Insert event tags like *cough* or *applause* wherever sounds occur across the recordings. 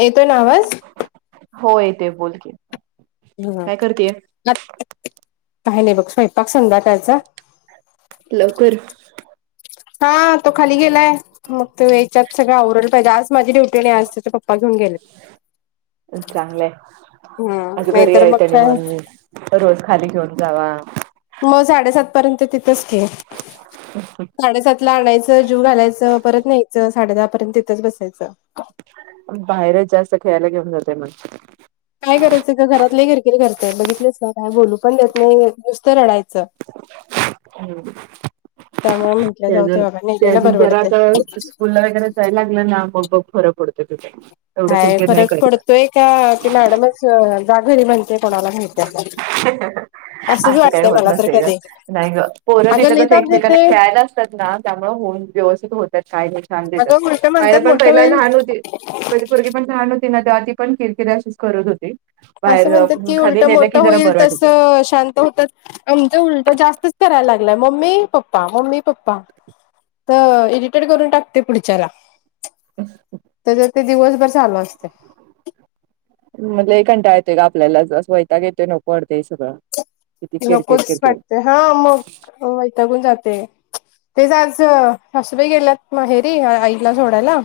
येतोय नां आवाज. हों येतेय बोल की. हां काय करतेय काही नाही बघ स्वयंपाक संध्याकाळचा लवकर? हां तो खाली गेलाय मग तो यायच्या आत सगळं आवरलं पाहिजे आज माझी ड्युटी नाही आज त्याच्या पप्पा घेऊन गेले चांगलंय हां आज नाही घरी तर आहे मग त्यानी काय मग रोज खाली घेऊन जावा मग साडेसात पर्यंत तिथच की साडेसात तिथन आणायचं, जेवु घालायचं परत न्यायचं साडे दहा पर्यंत तिथंच बसायचं. बाहेरच जास्त खेळायला घेऊन जाताय मग काय करायचंय आता घरातलं घर केिरी करतय बघितलीस ना काय बोलू पण देत नाही नुसतं रडायचं. हम्. त्यामुळे म्हटलं ते जाऊ दे अजून बाबा ते नेलेलं अजून त्याला परवडतय. आता स्कूलला वगैरे जायला लागलं ना मग बघ फरक पडतो तुझ एवढं काय किरकिर नाही फरक करत. पडतोय का ते मॅडमच जा घरी म्हणते कोणाला माहिती आता असंच असं काही वाटतंय होत मला तर नसेल ग कधी नाही ग पोरांचं अगं तिथं लई तस ताप एकमेकांना देतंय खेळायला त्यात ना त्यामुळे होऊन व्यवस्थित होतात काय नाही छान अगं देतात उलट माया म्हणतात पण मोठं पहिला होईल लहान होती म्हणजे पोरगी पण लहान होती ना तर ती पण किरकिरी अशीच करत होती. असं बाहेर म्हणतात की खाली उलटं नेलं की मोठं जरा होईल बरं वाटायचं. तसं शांत होतच आमचं उलट जास्तच करायला लागलाय मम्मी-पप्पा, मम्मी-पप्पा तर इरिटेड करून टाकतोय पुढच्याला त्याच ते दिवसभर चालू असत. *inaudible* म लय कंटाळा येतोय ग आपल्याला च अस वैताग येतोय नको वाटतंय सगळं. किती किरकिर नकोच किरकिर वाटते हां मग वैतागून जाते. तेच आज सासुबाई गेल्यात माहेरी आईला सोडायला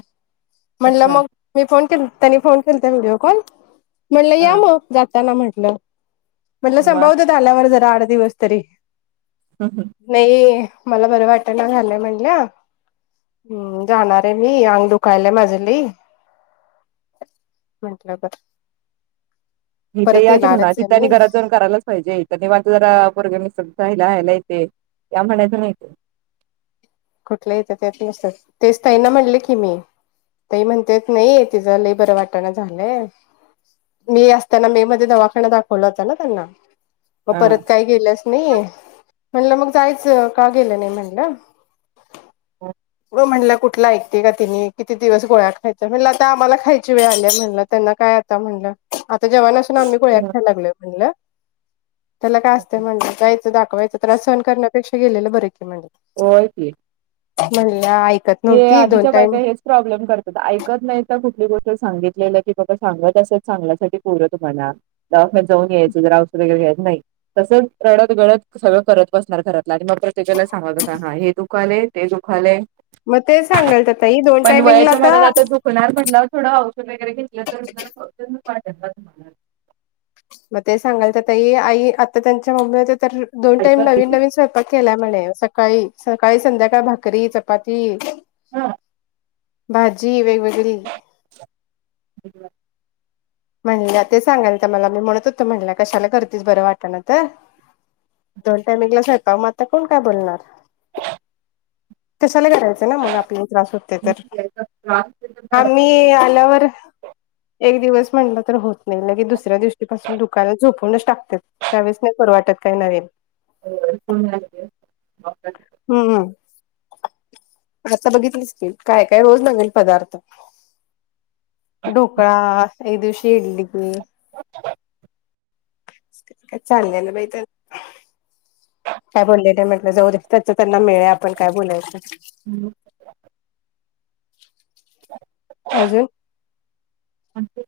म्हणलं अच्छा मग मी फोन के त्यांनी फोन केलत्या व्हिडिओ कॉल म्हणलं या हा मग जाताना म्हटलं. म्हटलं मग संभाळुदेत आल्यावर जरा आठ दिवस तरी. हं. नाही मला बरं वाटना झालंय म्हटलं हम्म जाणार आहे मी अंग दुखायलाय माझ लय म्हटलं बर इथ परत यां की म्हणाव येणारच आहे तिंथ आणि मी घरात जाऊन करायलाच पाहिजे तर निवांत जरा पोरग मिसळत रहायला येतय या म्हणायचं नाही. कुठल्या येतं त्यात नसतात तेच ताई नां म्हणले की मी. ताई म्हणतेेत नाही तिचं लई बरं वाटणा झालंय. मी असताना मे मध्ये दवाखाना दाखवला होता ना त्यांना. मग परत काही गेल्याच नाही म्हटलं मग जायचं का गेलं नाही म्हणलं मग म्हटलं कुठल ऐकतेय का तिने किती दिवस गोळ्या खायच्या म्हणलं आता आम्हांला खायची वेळ आल्या म्हणलं त्यांना काय आता म्हणल आता जेव्हा पासुन आम्ही गोळ्या खायला लागलोय म्हणल त्याला काय हा. असतय म्हणल जायच दाखवा त्रास सहण करण्यापेक्षा गेलेल बर की म्हणल. होय की. म्हणल्या की हे आधीच्या बायका हे प्रॉब्लेम करत ऐकत नाही का कुठली गोष्ट सांगितलेलं की बाबा सांगत असे चांगल्यासाठी बोलुया तुम्हांला दवाखान्यात जाऊन यायचं जरा औषध वगैरे घ्यायच नाही. तसच रडत गळत सगळं करत बसणार घरातलं, आणि मग प्रत्येकाला सांगत बसणार हा हे दुखालय ते दुखालय. मग, ते सांगालता ताई दोन टायमिंगला आता कुणाल म्हटला थोडा औषध वगैरे घेतलं तर, *unintelligible* वाटेल ना तुम्हाला. मग ते सांगाल ताई आई आता, त्यांच्या मम्मी होत्या तर दोन टाईम ऐकत नवीन नाही नवीन स्वयंपाक. केलाय म्हणे, सकाळी- सकाळी संध्याकाळ भाकरी, चपाती. ह. भाजी वेगवेगळी. *unintelligible* म्हणल्या ते सांगालत्या मला मी म्हणत होतो म्हणत्या, कशाला करतीस बरं वाटना तर. दोन टाईमिंगला स्वयंपाक मग, आता कोण काय बोलणार. कशाला करायचं ना, मग आपल्याला त्रास होतोय तर याचा त्रास आम्ही आल्यावर एक दिवस म्हटलं तर होत नाही लगे, दुसऱ्या दिवशी पासून दुकायल झोपूनच टाकतोय, त्यावेळेस नाही करु वाटत काय नविन. होय होय. ह ह. आता बघितलीस की, काय काय रोज नविन पदार्थ. ढोकळा एक दिवशी इडली. *unintelligible* काय चालले बाई त्यांच? काय बोलले नाही म्हटलं, जाऊ दे त्याच त्यांना मिळयं आपण काय बोलायचं. हम, आज हे. *unintelligible*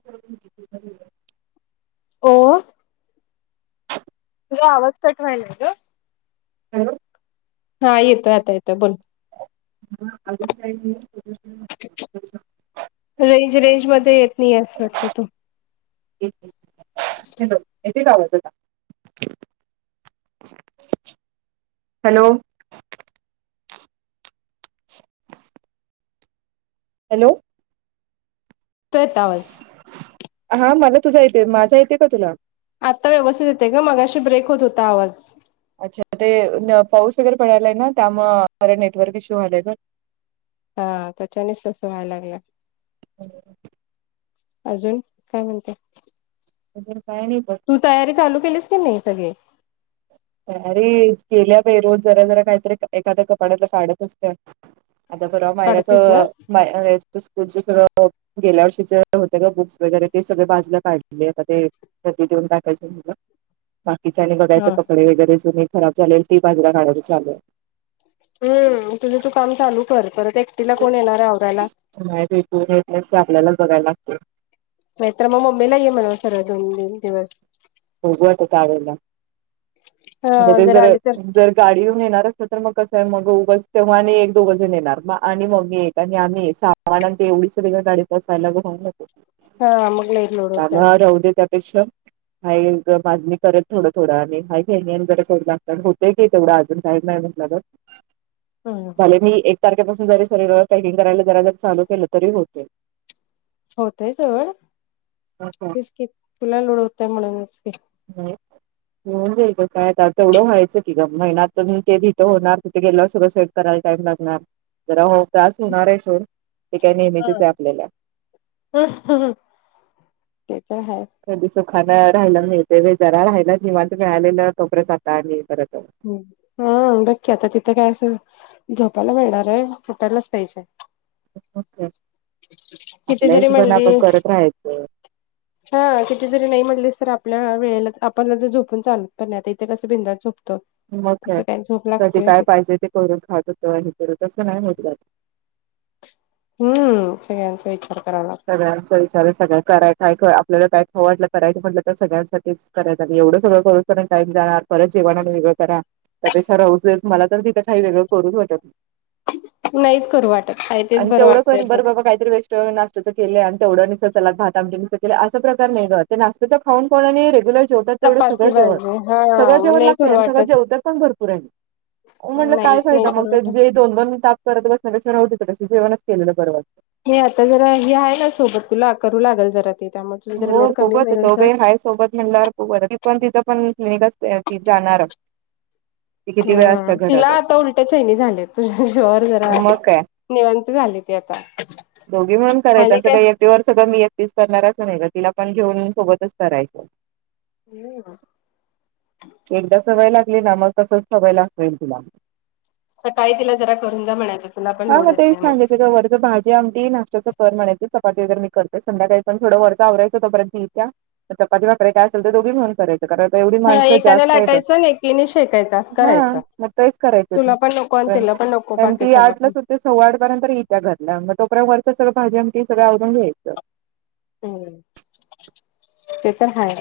हो ओ. तुझा आवाज कट व्हायलाय गं. हँलो! हा, येतोय आता येतोय बोल. ह अजून काही नाही *unintelligible* रेंज रेंज मध्ये येत नाहीयस वाटतं तू. *unintelligible* *unintelligible* हॅलो! हॅलो! येतोय आता आवाज. हा मला तुझा येतेय माझा येतेय का तुला आता व्यवस्थित येतय ग मगाशी ब्रेक होत होता आवाज अच्छा ते नं पाऊस वगैरे पडायलाय ना त्यामुळ खर नेटवर्क इशू व्हायलाय ग हा त्याच्यानीच तसं व्हायळा लागलंय. अजून काय म्हणते अजून काय नाही बघ तू तयारी चालू केलीस की नाही सगळी. तयारी केल्या बाई रोज जरा जरा काहीतरी एखाद्या कपाड्यातला काढत असत आता परवा मायराच काढतीस ना माय हे ते स्कूलचे सगळं गेल्या वर्षीचे होते का बुक्स वगैरे ते सगळ बाजूला काढलेले आता ते रद्दी देऊन टाकायचीये मला. बाकीचे आणि बघायचे हा. कपडे वगैरे जुनी खराब झालेल ते बाजूला काढायचे चालू आहे. हम्म तुझे तू काम चालू कर परत एकटीला कोण येणार आहे आवरायला. न्हाय बय पोर आहेत स आपल्याला बघायला लागत. नायतर मं मम्मीला घे म्हणाव सरळ दोन तीन दिवस बघूया आता त्यावेळेला हा बघीन जर आली तर जर गाडी घेऊन येणार असल तर मग कसं आहे मग उगस तेव्हा आणि एक दोघ जण येणार आणि मग मम्मी एक आणि आम्ही सहा आणि ते एवढी सगळी ग गाडी पास व्हयला ग होऊ जात. हा मग लई लोड होतय त्यामुळं राहु दे त्यापेक्षा हा ये ग बादमे करेल थोडं थोडं आणि हे न जरा करू लागतात होतेय की तेवढं अजून टाईम हाय म्हटलं ग *unintelligible* अ झाले मी एक तारखेपासून जरी सगळीकडे पॅकिंग करायला जरा जरी चालू केलं तरी होते. होतय सोड तेच की तुला लोड होतोय म्हणूनच की हो हो नां बाई काय आता तेवढं व्हायचं की ग महिन्यात तिथं होणार तिथे गेल्यावर संगलं सेट करायला टाईम लागणार. जरा हो त्रास होणार आहे, सोड ते काय नेहमीचच आहे आपल्याला अहं ते तर आहे. कधी सुखानं राहायला मिळते व्हय जरा राहियला निवांत मिळालेलं तो पर्यंत आता आणि परत हा बघ की आता तिथं काय असं झोपायला मिळणार आहे उटायलाच पाहिजे. *unintelligible* किती आपल्या जरी हिशोब म्हणली आपण करत राहायच. हा किती जरी नाही म्हटलीस तर आपल्या वेळेला आपणला जर झोपून चालत पण नाही आता इथे कस बिंदास झोप तो मग काय कधी काय पाहिजे ते करून खात होतो हे कर तसं नाही होत ग आत हम्म सगळ्यांचा विचार करायला सगळ्यांचा विचार आहे सगळं कराय काय आपल्याला काय खाऊ वाटलं करायचं म्हटलं तर सगळ्यांसाठीच करायचं आणि एवढं सगळं करून *unintelligible* टाईम जाणार परत जेवण आणि वेगळं करा. त्यापेक्षा रोजच मला तर तीथ काही वेगळं करू वाटत नाही. नाहीच करू वाटत आहे तेच आणि बरं वाटतंय तेवढं बघ. बरं बाबा काहीतरी वेस्ट नात त्यांच केलंय आणि तेवढं चलात भात आमटी नुसतं केल असा प्रकार नाही ग ते नाशत्यां खाऊन खाऊन आणि रेग्युल जेवतात तेवढं चपाती सगळं जेवण पाहिजे हा सगळं मग जेवण नाही लागतय करू आणि सगळं वाटत. जेवतात पण भरपूर आणि मं म्हटलं नाही काय नाही फायदा मग करू ते वाटत. जे दोन दोन ताप करत बसण्या पेक्षा राहूदे त्यापेक्षा जेवणच केलेलं बर वाटतं. नाही आता जरा ही आहे ना सोबत तुला करू लागल जरा ती त्यामध्ये हो बघू आता जाऊबाई हाय सोबत म्हणल्यावर बघू आता ती पण तिथं पण क्लिनिक असत्या ती जाणार ती किती वेळ हा असते तिला घरात आता उलट्या चैनी झाल्यात तुझ्या जीवावर जरा मग काय निवांत झाली ती आता दोघी मिळून करायचं अस काय एकटी वर सगळं मी एकटीच करणारच असं नाही ग तिला पण घेऊन सोबतच करायचं. *unintelligible* एकदा सवय लागली ना मग तसच सवय लागतील तिला सकाळी तिला जरा करून जा म्हणायचं तुला पण लोड येत नाही म. ते काय वरचा भा जे आमटी नाशत्याच कर म्हणायची चपाती वगैरे मी करते संध्याकाळी पण थोडा वरचा आवरायचा तोपर्यंत ती इत्या चपाती भाकरी काय असल ते दोघी मिळून करायंचा कारण आता एवढी हा माणसं एकाने जास्त येतात लाटायचं आणि एकीने शेकायचं असं करायचं मग तेच करायचं तुला पण नको आणि ते तिला नको *inaudible* पण बाकीच्याना आठला पण सूटतेस सवा आठ पर्यंत येत्या घरला मग तो पर्यंत वरचा सगळं भाजी आमटी सगळं आवरून घ्यायचं. हो ते तर हाय.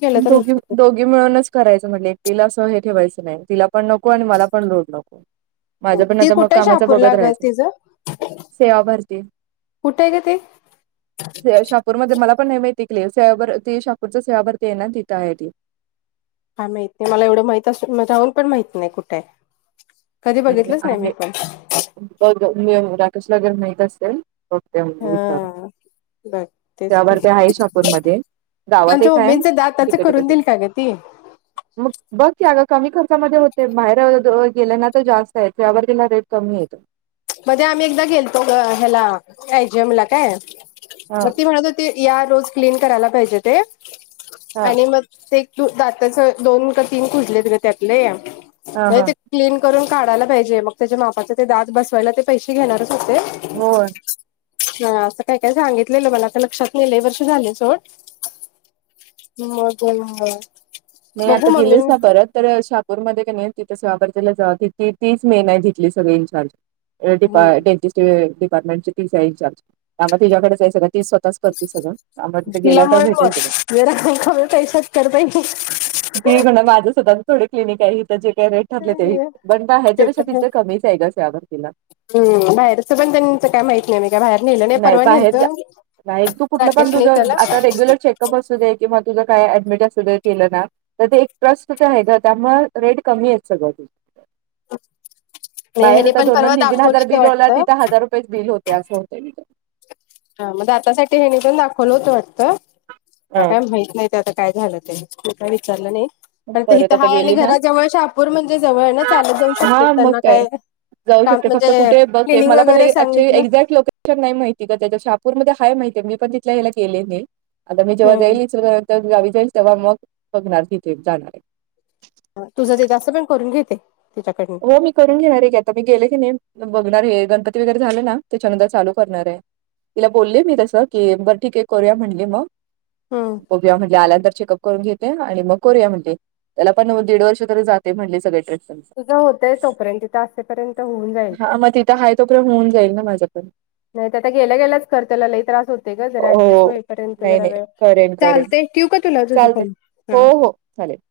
केलं तर दोघी होतंय दोघी मिळूनच करायचं म्हणले एकीला असं हे ठेवायचं नाही तिला पण नको आणि मला पण लोड नको माझं पण ती आता मग कुठे कामाचा बघत शहापूरला ग राहायचं. तिचं सेवा भरती कुठे आहे ग ते श्रेया शाप पूर मध्ये मला पण नाय माहिती क्ले सोयाभर ते शाकूरचा सेवा भरती ये ना तिथं आहे ती. काय माहित ते मला एवढं माहित असो राहून पण माहित नाही कुठे आहे? कधी बघितलंच *unintelligible* नाही मी आहे पण बघ ग मी राकेशला गर मिळत असतेल होत्या *unintelligible* चारा त्यांचा शहापूरमध्ये गावात एक आहे मम्मीचा दाताचा करून तिकडे देईल का ग ती? मग बघ की अगं कमी खर्चामध्ये होते माहेऱ्या वाग गेल्या ना तर जास्त आहे त्यावर तिला रेट कमी येतो. मध्ये आम्ही एकदा गेलतो गं ह्याला एजम ला काय हा मग ती म्हणत हो ती या रोज क्लीन करायला पाहिजे ते हा आणि मग ते एक तू दाताचा दोन का तीन खुजलेत ग त्यातले ते हा तरी हा ते क्लीन करून काढायला पाहिजे मग त्याच्या मापाचे ते दात बसवायला ते पैशे घेणारच होते. हो हा असं काय काय सांगितलेलं मला आता लक्षात नेले लई वर्ष झाले सोड *unintelligible* नाही बघू आता मम्मी गेलेच ना हम्म परत तर शहापूरमध्ये क नी तिथं सोयाबर्तीला जात होती तीच मेन आहे जिथली सगळी इनचार्ज. डिपा डेंटिस्ट डीपार्टमेंट तीच आहे इनचार्ज. आंगा तिझ्याकडेच आहे सगळं ती स्वतःच करती सगळं आंगा तिथे तिला गेल्या तर भेटेल तुला. तर पाई ती म्हणना माझं स्वतःचा थोडे क्लनिक हिथं जे काय रेट ठरले ते ही पण बंद हेच्यापेक्षा तर हाय. तिथे कमीच आहे ग सोयाबर्तीला. हम्म बाहेरचा पण त्यां काय माहित नाही मी काय बाहेर नेहलं नाही परवा नेलतं नाही राकेशने त्याला का बसू दे की म तुझं काय ऍडमिट असू दे केलं ना तर ते एक ट्रस्टचा आहे गं त्यामुळे रेट कमी आहे सगळं ते. आणि बाहेर हेनी तर पण परवा दोन-दोन, तीन-तीन हजार दाखवलीत बिल होला वाटतं. तिथं हजार तेच बिल होते असं. तिथं हा म दातासाठी हे नी पण दाखवलं होतो वाटतं त्या हा. काय माहित नाही. ते आता काय झालं ते काय विचारलं नाही. पण ते परत हिथं आता आहे आणि गेली ना घरा जवळ शाहपूर म्हणजे जवळ ना चालत जाऊ शकते हा मग त्यांना काय जाऊ काम शकते फक्त म्हणजे कुठे बघते क्लिनिंग मला पण वगैरे ऍक्चुली सांगितलं एक्झॅक्ट लोके शन नाही माहिती का त्याच्या शाहापूरमध्ये हाय माहितीय मी पण तिथल्या याला केले नाही आता मी जेव्हा हम्म गयलीचं तर गावीचा जाईल मग बघणार तिथे जाणार आहे. तुझं ते तसं पण करून घेते तिच्याकडनं. तर मी करून घेणार आहे की आता मी गेले की नाही बघणार हे गणपती वगैरे झाले ना त्याच्यानंतर चालू करणार आहे. तिला बोलले मी तसं की बर ठीके करूया म्हणली मग. हम्म. बघूया म्हटलं आल्यांतर चेकअप करून घेते आणि मग करू या म्हणते. त्याला पण दीड वर्ष तरी जाते म्हणले सगळे. *unintelligible* तुझं होतय तोपर्यंत तिथं असेपर्यंत होऊन जाईल. हाय तो पर्यंत होऊन जाईल ना माझ्याकडन नाही तर आता गेल्या गेल्याच कर त्याला लई त्रास होते ग जरा ऍडजस्ट हो होईपर्यंत नाही जरा नाही वेळ करेन करेन चालतय ठिव का तुला तुझ चालते फोन हा हो हो चालेल.